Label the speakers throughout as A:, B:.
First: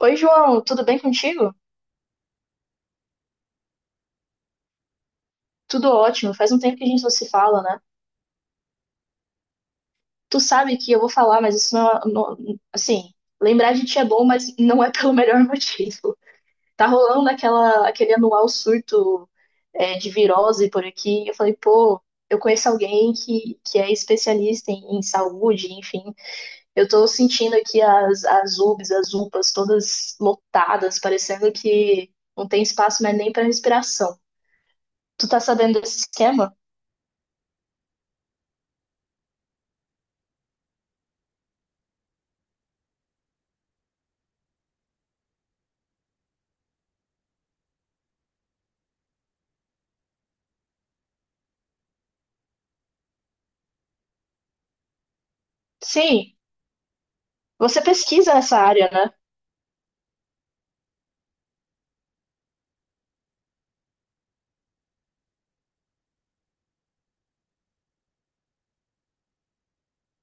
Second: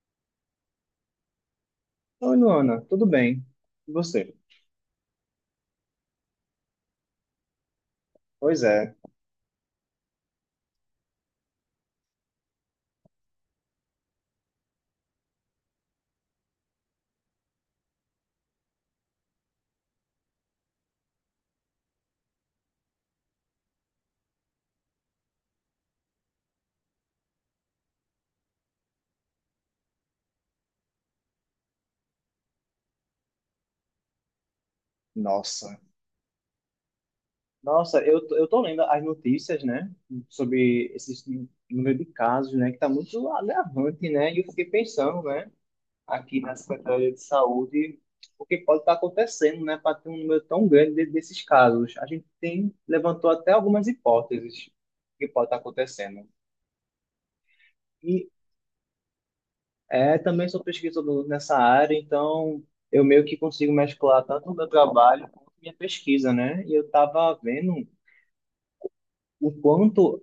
A: Oi, João, tudo bem contigo?
B: Oi, Luana, tudo bem? E você?
A: Tudo ótimo. Faz um tempo que a gente não se fala, né?
B: Pois é,
A: Tu sabe que eu vou falar, mas isso assim, lembrar de ti é bom, mas não é pelo melhor motivo. Tá rolando aquele anual surto, de virose por aqui. Eu falei, pô, eu conheço alguém que é especialista em saúde, enfim. Eu tô sentindo aqui as UBS, as UPAs todas lotadas, parecendo que não tem espaço mais nem pra respiração. Tu tá
B: nossa.
A: sabendo desse esquema?
B: Nossa, eu tô lendo as notícias, né, sobre esse número de casos, né, que tá muito agravante, né, e eu fiquei pensando, né, aqui na Secretaria de Saúde, o que pode estar acontecendo, né, para ter um número tão grande desses casos. A gente levantou até algumas hipóteses que pode estar acontecendo.
A: Sim. Você
B: E
A: pesquisa nessa área, né?
B: É, também sou pesquisador nessa área, então eu meio que consigo mesclar tanto o meu trabalho quanto minha pesquisa, né? E eu estava vendo o quanto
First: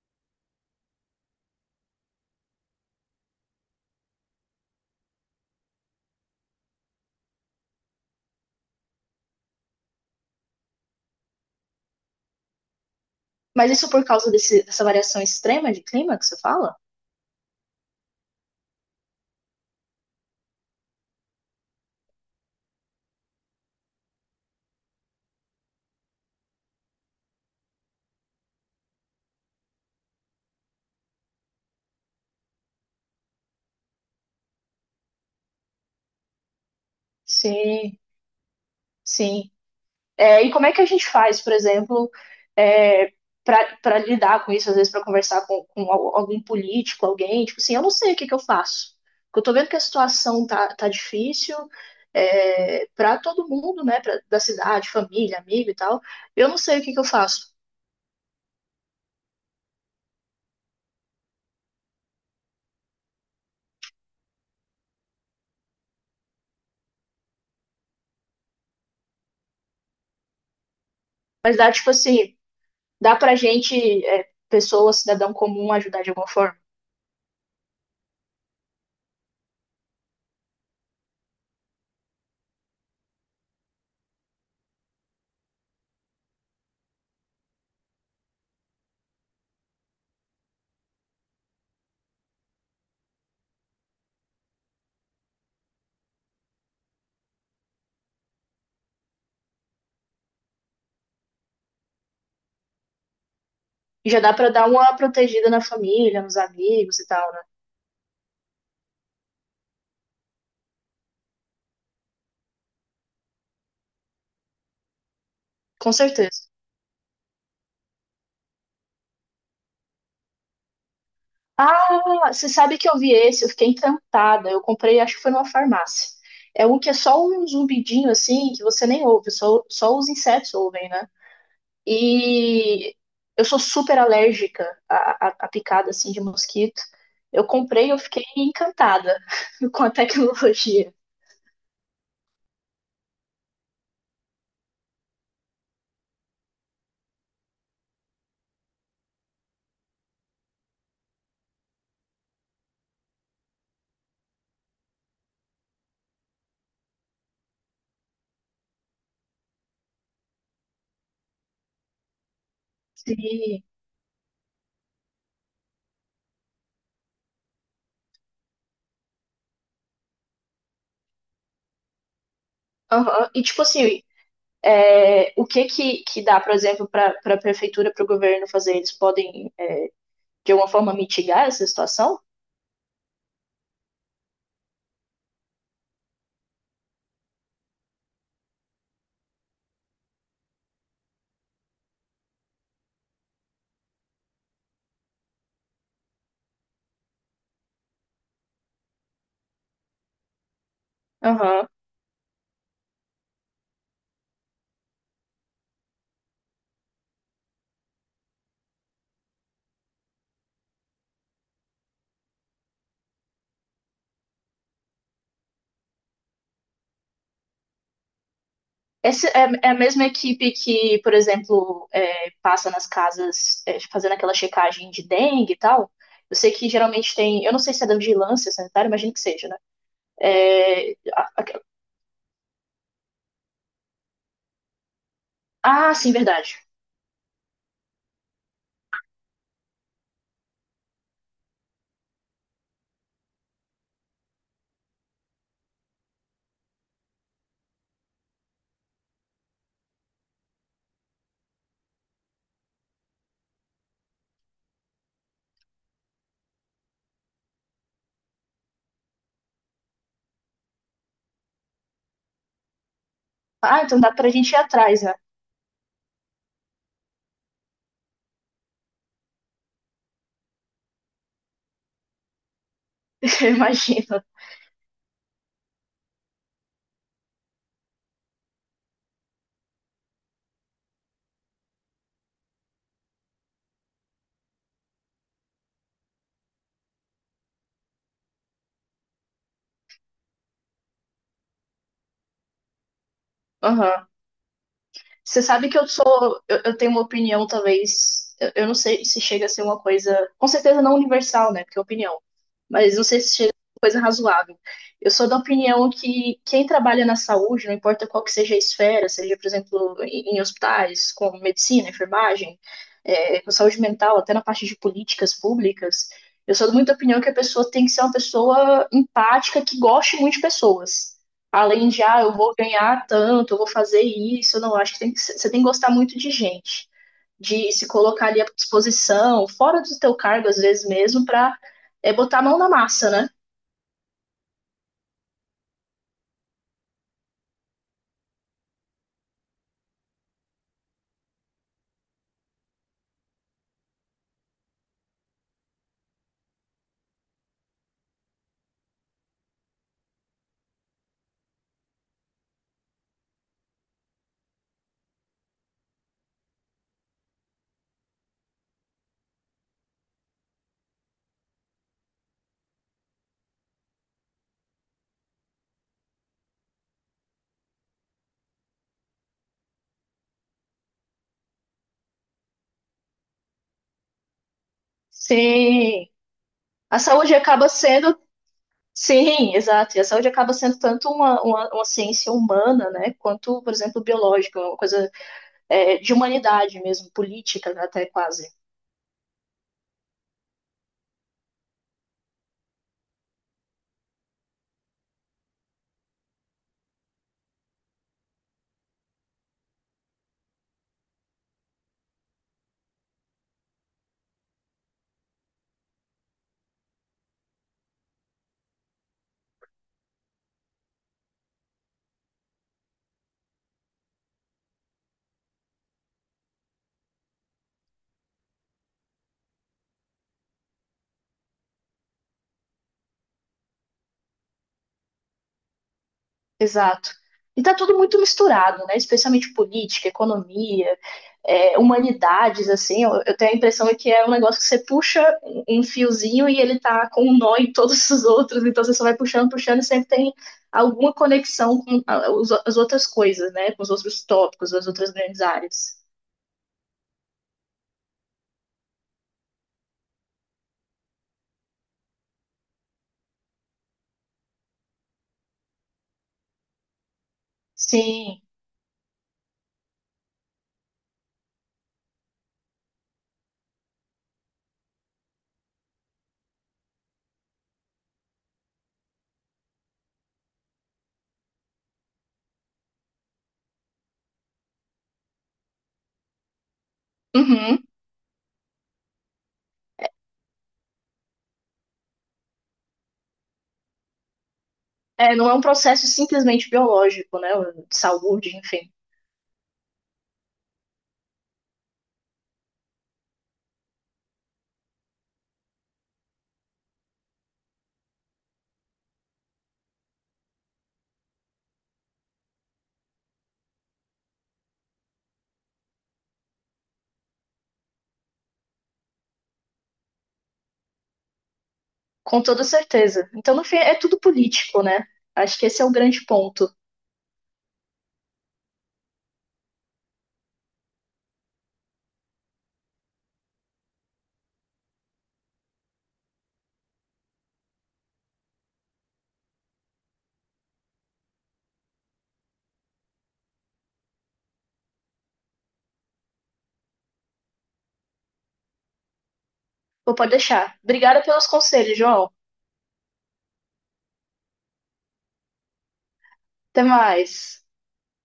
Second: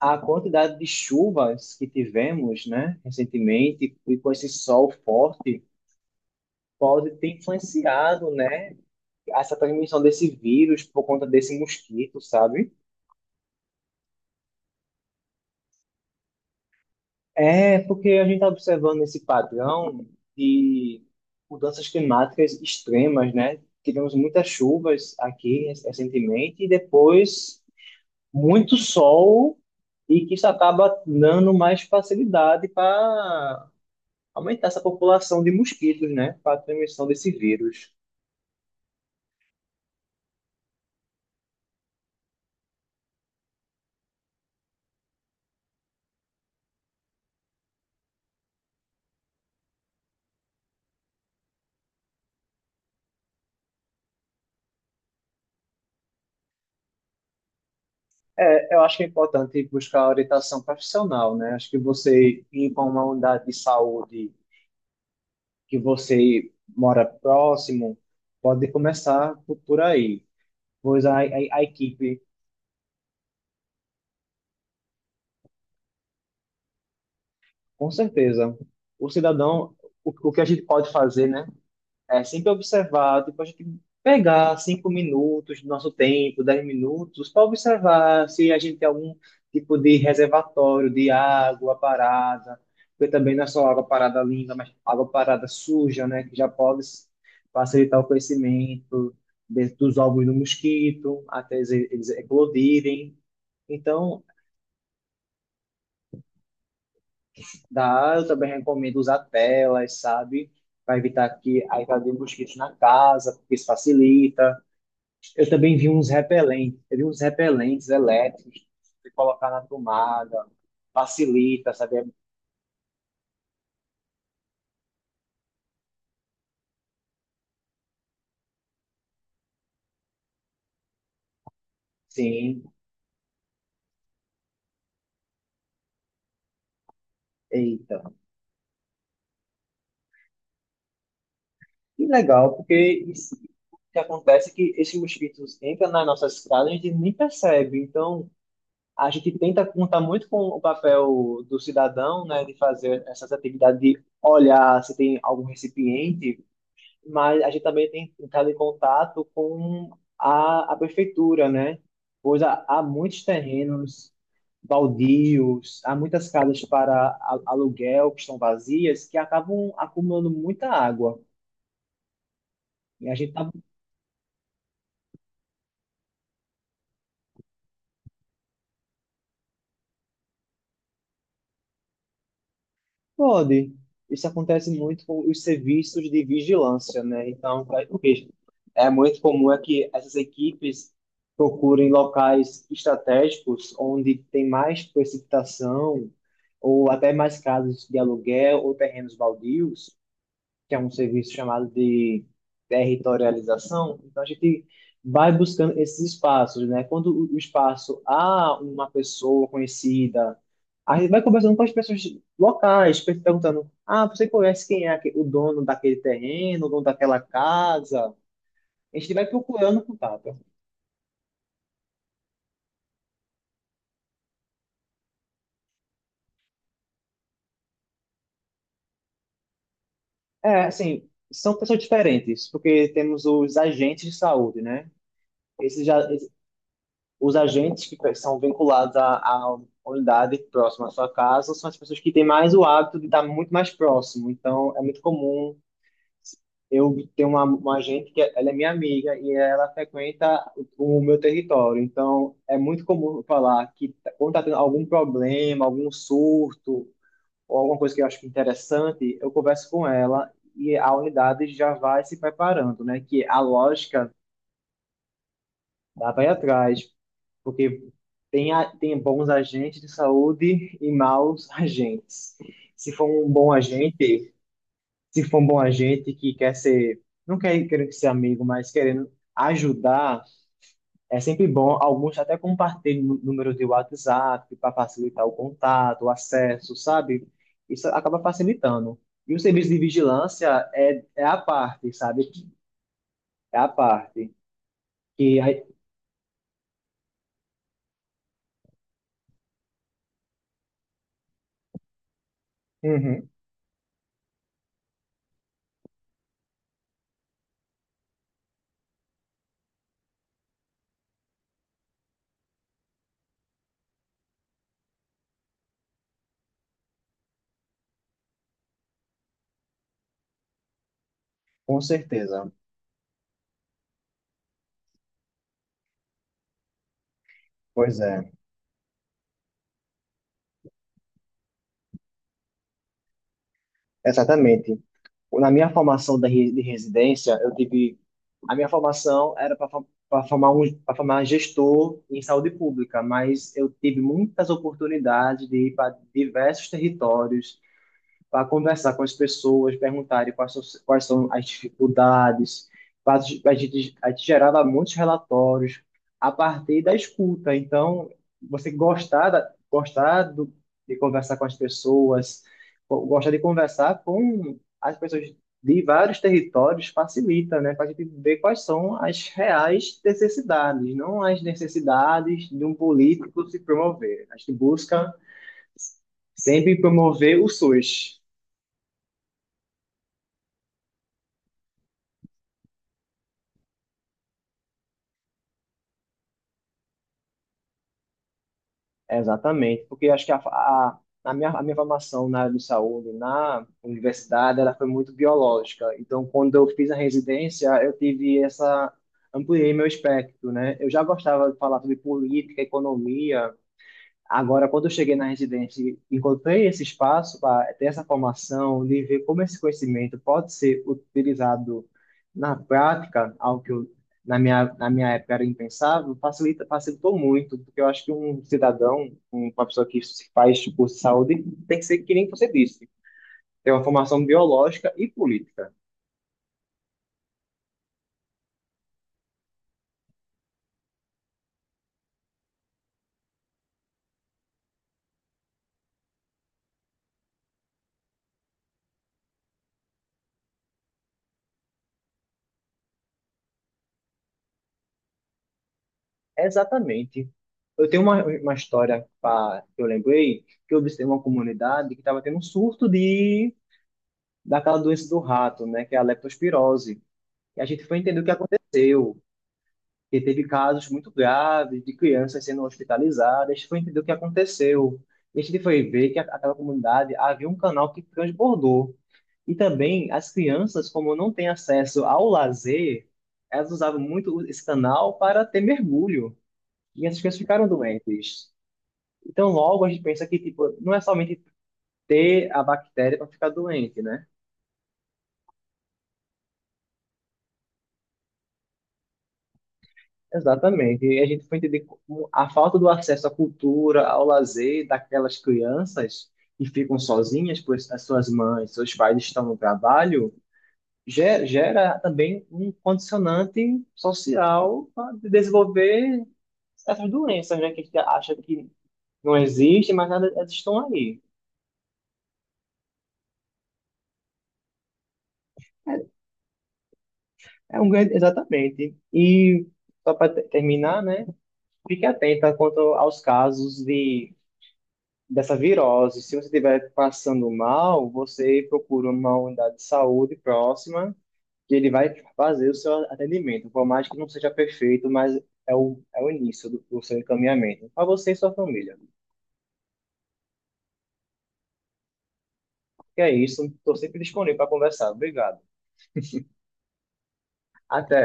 B: a quantidade de chuvas que tivemos, né, recentemente, e com esse sol forte, pode ter influenciado, né, essa transmissão desse vírus por conta desse mosquito, sabe?
A: Mas isso por causa dessa variação extrema de clima que você fala?
B: É, porque a gente está observando esse padrão de mudanças climáticas extremas, né? Tivemos muitas chuvas aqui recentemente e depois muito sol, e que isso acaba dando mais facilidade para aumentar essa população de mosquitos, né? Para a transmissão desse vírus.
A: Sim, sim. É, e como é que a gente faz, por exemplo, é, para lidar com isso, às vezes para conversar com algum político, alguém, tipo assim, eu não sei o que que eu faço. Porque eu tô vendo que a situação tá difícil para todo mundo, né? Pra, da cidade, família, amigo e tal. Eu não sei o que que eu faço.
B: É, eu acho que é importante buscar orientação profissional, né? Acho que você ir para uma unidade de saúde que você mora próximo, pode começar por aí. Pois a, a,
A: Mas
B: a
A: dá, tipo
B: equipe.
A: assim, dá pra gente, pessoa, cidadão comum, ajudar de alguma forma.
B: Com certeza. O cidadão, o que a gente pode fazer, né? É sempre observar, tipo, a gente pegar 5 minutos do nosso tempo, 10 minutos, para observar se a gente tem algum tipo de reservatório de água parada, porque também não é só água parada limpa, mas água parada suja, né, que já pode facilitar o crescimento dos ovos do mosquito, até eles eclodirem.
A: E já
B: Então,
A: dá pra dar uma protegida na família, nos amigos e tal, né?
B: eu também recomendo usar telas, sabe? Para evitar que a entrada de mosquitos na casa, porque isso facilita. Eu também vi
A: Com
B: uns
A: certeza.
B: repelentes, eu vi uns repelentes elétricos de colocar na tomada, facilita, sabe?
A: Ah, você sabe que eu vi esse, eu fiquei encantada. Eu comprei, acho que foi numa farmácia. É um que é só um zumbidinho assim, que você nem ouve, só os insetos ouvem, né?
B: Sim,
A: E eu sou super alérgica à picada assim de mosquito. Eu comprei, eu
B: eita.
A: fiquei encantada com a tecnologia.
B: E legal, porque isso que acontece é que esses mosquitos entram nas nossas casas e a gente nem percebe. Então, a gente tenta contar muito com o papel do cidadão, né, de fazer essas atividades de olhar se tem algum recipiente, mas a gente também tem entrado em contato com a prefeitura, né? Pois há muitos
A: E,
B: terrenos baldios, há muitas casas para aluguel que estão vazias, que acabam acumulando muita água. E a gente
A: aham, e
B: está.
A: tipo assim, é, o que, que dá, por exemplo, para a prefeitura, para o governo fazer? Eles podem, é, de alguma forma, mitigar essa situação?
B: Pode. Isso acontece muito com os serviços de vigilância, né? Então, faz com que é muito comum que essas equipes procurem locais estratégicos onde tem mais precipitação ou até mais casas de aluguel ou terrenos baldios, que é um serviço chamado
A: Aham.
B: de territorialização. Então, a gente vai buscando esses espaços, né? Quando o espaço há uma pessoa conhecida, a gente vai conversando com as pessoas locais, perguntando: ah, você conhece quem é o dono daquele terreno, o dono daquela casa? A gente vai
A: Essa é, é a
B: procurando
A: mesma
B: contato.
A: equipe que, por exemplo, é, passa nas casas é, fazendo aquela checagem de dengue e tal. Eu sei que geralmente tem. Eu não sei se é da vigilância sanitária, imagino que seja, né?
B: É,
A: É,
B: assim,
A: a-
B: são
A: a-
B: pessoas diferentes, porque temos os agentes de saúde, né? Esses,
A: ah,
B: já.
A: sim, verdade.
B: Os agentes que são vinculados à unidade próxima à sua casa são as pessoas que têm mais o hábito de estar muito mais próximo. Então, é muito comum eu ter uma agente que é, ela é minha amiga e ela frequenta o meu território. Então, é muito comum eu falar quando está tendo algum problema, algum surto ou alguma coisa que eu acho interessante, eu converso com ela e a unidade já vai se preparando, né? Que a
A: Ah, então
B: lógica.
A: dá pra gente ir atrás, né?
B: Dá para ir atrás, porque tem bons agentes de saúde e maus agentes. Se for um bom
A: Eu imagino.
B: agente, se for um bom agente que quer ser, não quer querendo ser amigo, mas querendo ajudar, é sempre bom. Alguns até compartilham número de WhatsApp para facilitar o contato, o acesso, sabe? Isso acaba facilitando. E o serviço de vigilância é, é a parte, sabe? É a
A: Aham.
B: parte. Que
A: Você
B: aí.
A: sabe que eu sou, eu tenho uma opinião, talvez, eu não sei se chega a ser uma coisa, com certeza não universal, né? Porque é opinião, mas não sei
B: Uhum,
A: se chega a ser uma coisa razoável. Eu sou da opinião que quem trabalha na saúde, não importa qual que seja a esfera, seja, por exemplo, em hospitais, com medicina, enfermagem, com saúde mental, até na parte de políticas públicas, eu sou muito da opinião que a pessoa tem que ser uma pessoa empática, que goste muito de pessoas.
B: com
A: Além de, ah, eu
B: certeza.
A: vou ganhar tanto, eu vou fazer isso, não, acho que, você tem que gostar muito de gente, de se
B: Pois
A: colocar
B: é.
A: ali à disposição, fora do teu cargo, às vezes mesmo, para botar a mão na massa, né?
B: Exatamente. Na minha formação da de residência, eu tive. A minha formação era para formar para formar gestor em saúde pública, mas eu tive muitas oportunidades de ir para diversos territórios, para conversar com as pessoas, perguntarem quais são as dificuldades, para a gente gerava muitos relatórios a partir da escuta. Então, você gostar de conversar com as pessoas, gostar de conversar com as pessoas de vários territórios facilita, né, para a gente ver quais são as reais necessidades, não as necessidades de um político se promover. A gente busca
A: Sim.
B: sempre
A: A saúde
B: promover o
A: acaba sendo,
B: SUS.
A: sim, exato, e a saúde acaba sendo tanto uma ciência humana, né, quanto, por exemplo, biológica, uma coisa de humanidade mesmo, política né, até quase.
B: Exatamente, porque acho que a minha formação na área de saúde, na universidade, ela foi muito biológica. Então, quando eu fiz a residência, eu tive essa, ampliei meu espectro, né? Eu já gostava de falar sobre política, economia. Agora, quando eu cheguei na residência e encontrei esse espaço para ter essa formação, de ver como esse conhecimento pode ser utilizado na prática, algo que eu, na minha época era impensável, facilita, facilitou muito, porque eu acho que um cidadão, uma pessoa que se faz curso de saúde, tem que ser que nem você disse, ter uma formação biológica e política.
A: Exato. E tá tudo muito misturado, né? Especialmente política, economia, humanidades, assim. Eu tenho a impressão que é um negócio que você puxa um um fiozinho e ele tá com um nó em todos os outros, então você só vai puxando, puxando e sempre tem alguma conexão com as outras coisas, né? Com os outros tópicos, as outras grandes áreas.
B: Exatamente. Eu tenho uma história pra, que eu lembrei, que eu visitei uma comunidade que estava tendo um surto de daquela doença do rato, né, que é a leptospirose. E a gente foi entender o que
A: Sim.
B: aconteceu, que teve casos muito graves de crianças sendo hospitalizadas, a gente foi entender o que aconteceu. E a gente foi ver que aquela comunidade havia um canal que transbordou. E também as crianças, como não têm acesso ao lazer, elas usavam muito esse canal para ter mergulho. E essas crianças ficaram
A: Uhum.
B: doentes. Então, logo a gente pensa que tipo, não é somente ter a bactéria para ficar doente, né?
A: É, não é um processo simplesmente biológico, né? De saúde, enfim.
B: Exatamente. E a gente foi entender como a falta do acesso à cultura, ao lazer daquelas crianças que ficam sozinhas, pois as suas mães, seus pais estão no trabalho, gera também um condicionante social para desenvolver essas doenças, né, que a gente acha que não existem, mas elas estão aí.
A: Com toda certeza. Então, no fim, é tudo político, né? Acho que esse é o grande ponto.
B: É um grande, exatamente. E só para terminar, né, fique atenta quanto aos casos de dessa virose. Se você estiver passando mal, você procura uma unidade de saúde próxima, que ele vai fazer o seu atendimento. Por mais que não seja perfeito, mas é o início do seu encaminhamento. Para você e sua família.
A: Pô, pode deixar. Obrigada pelos conselhos, João.
B: Que é isso. Estou sempre disponível para conversar. Obrigado.
A: Até mais.
B: Até.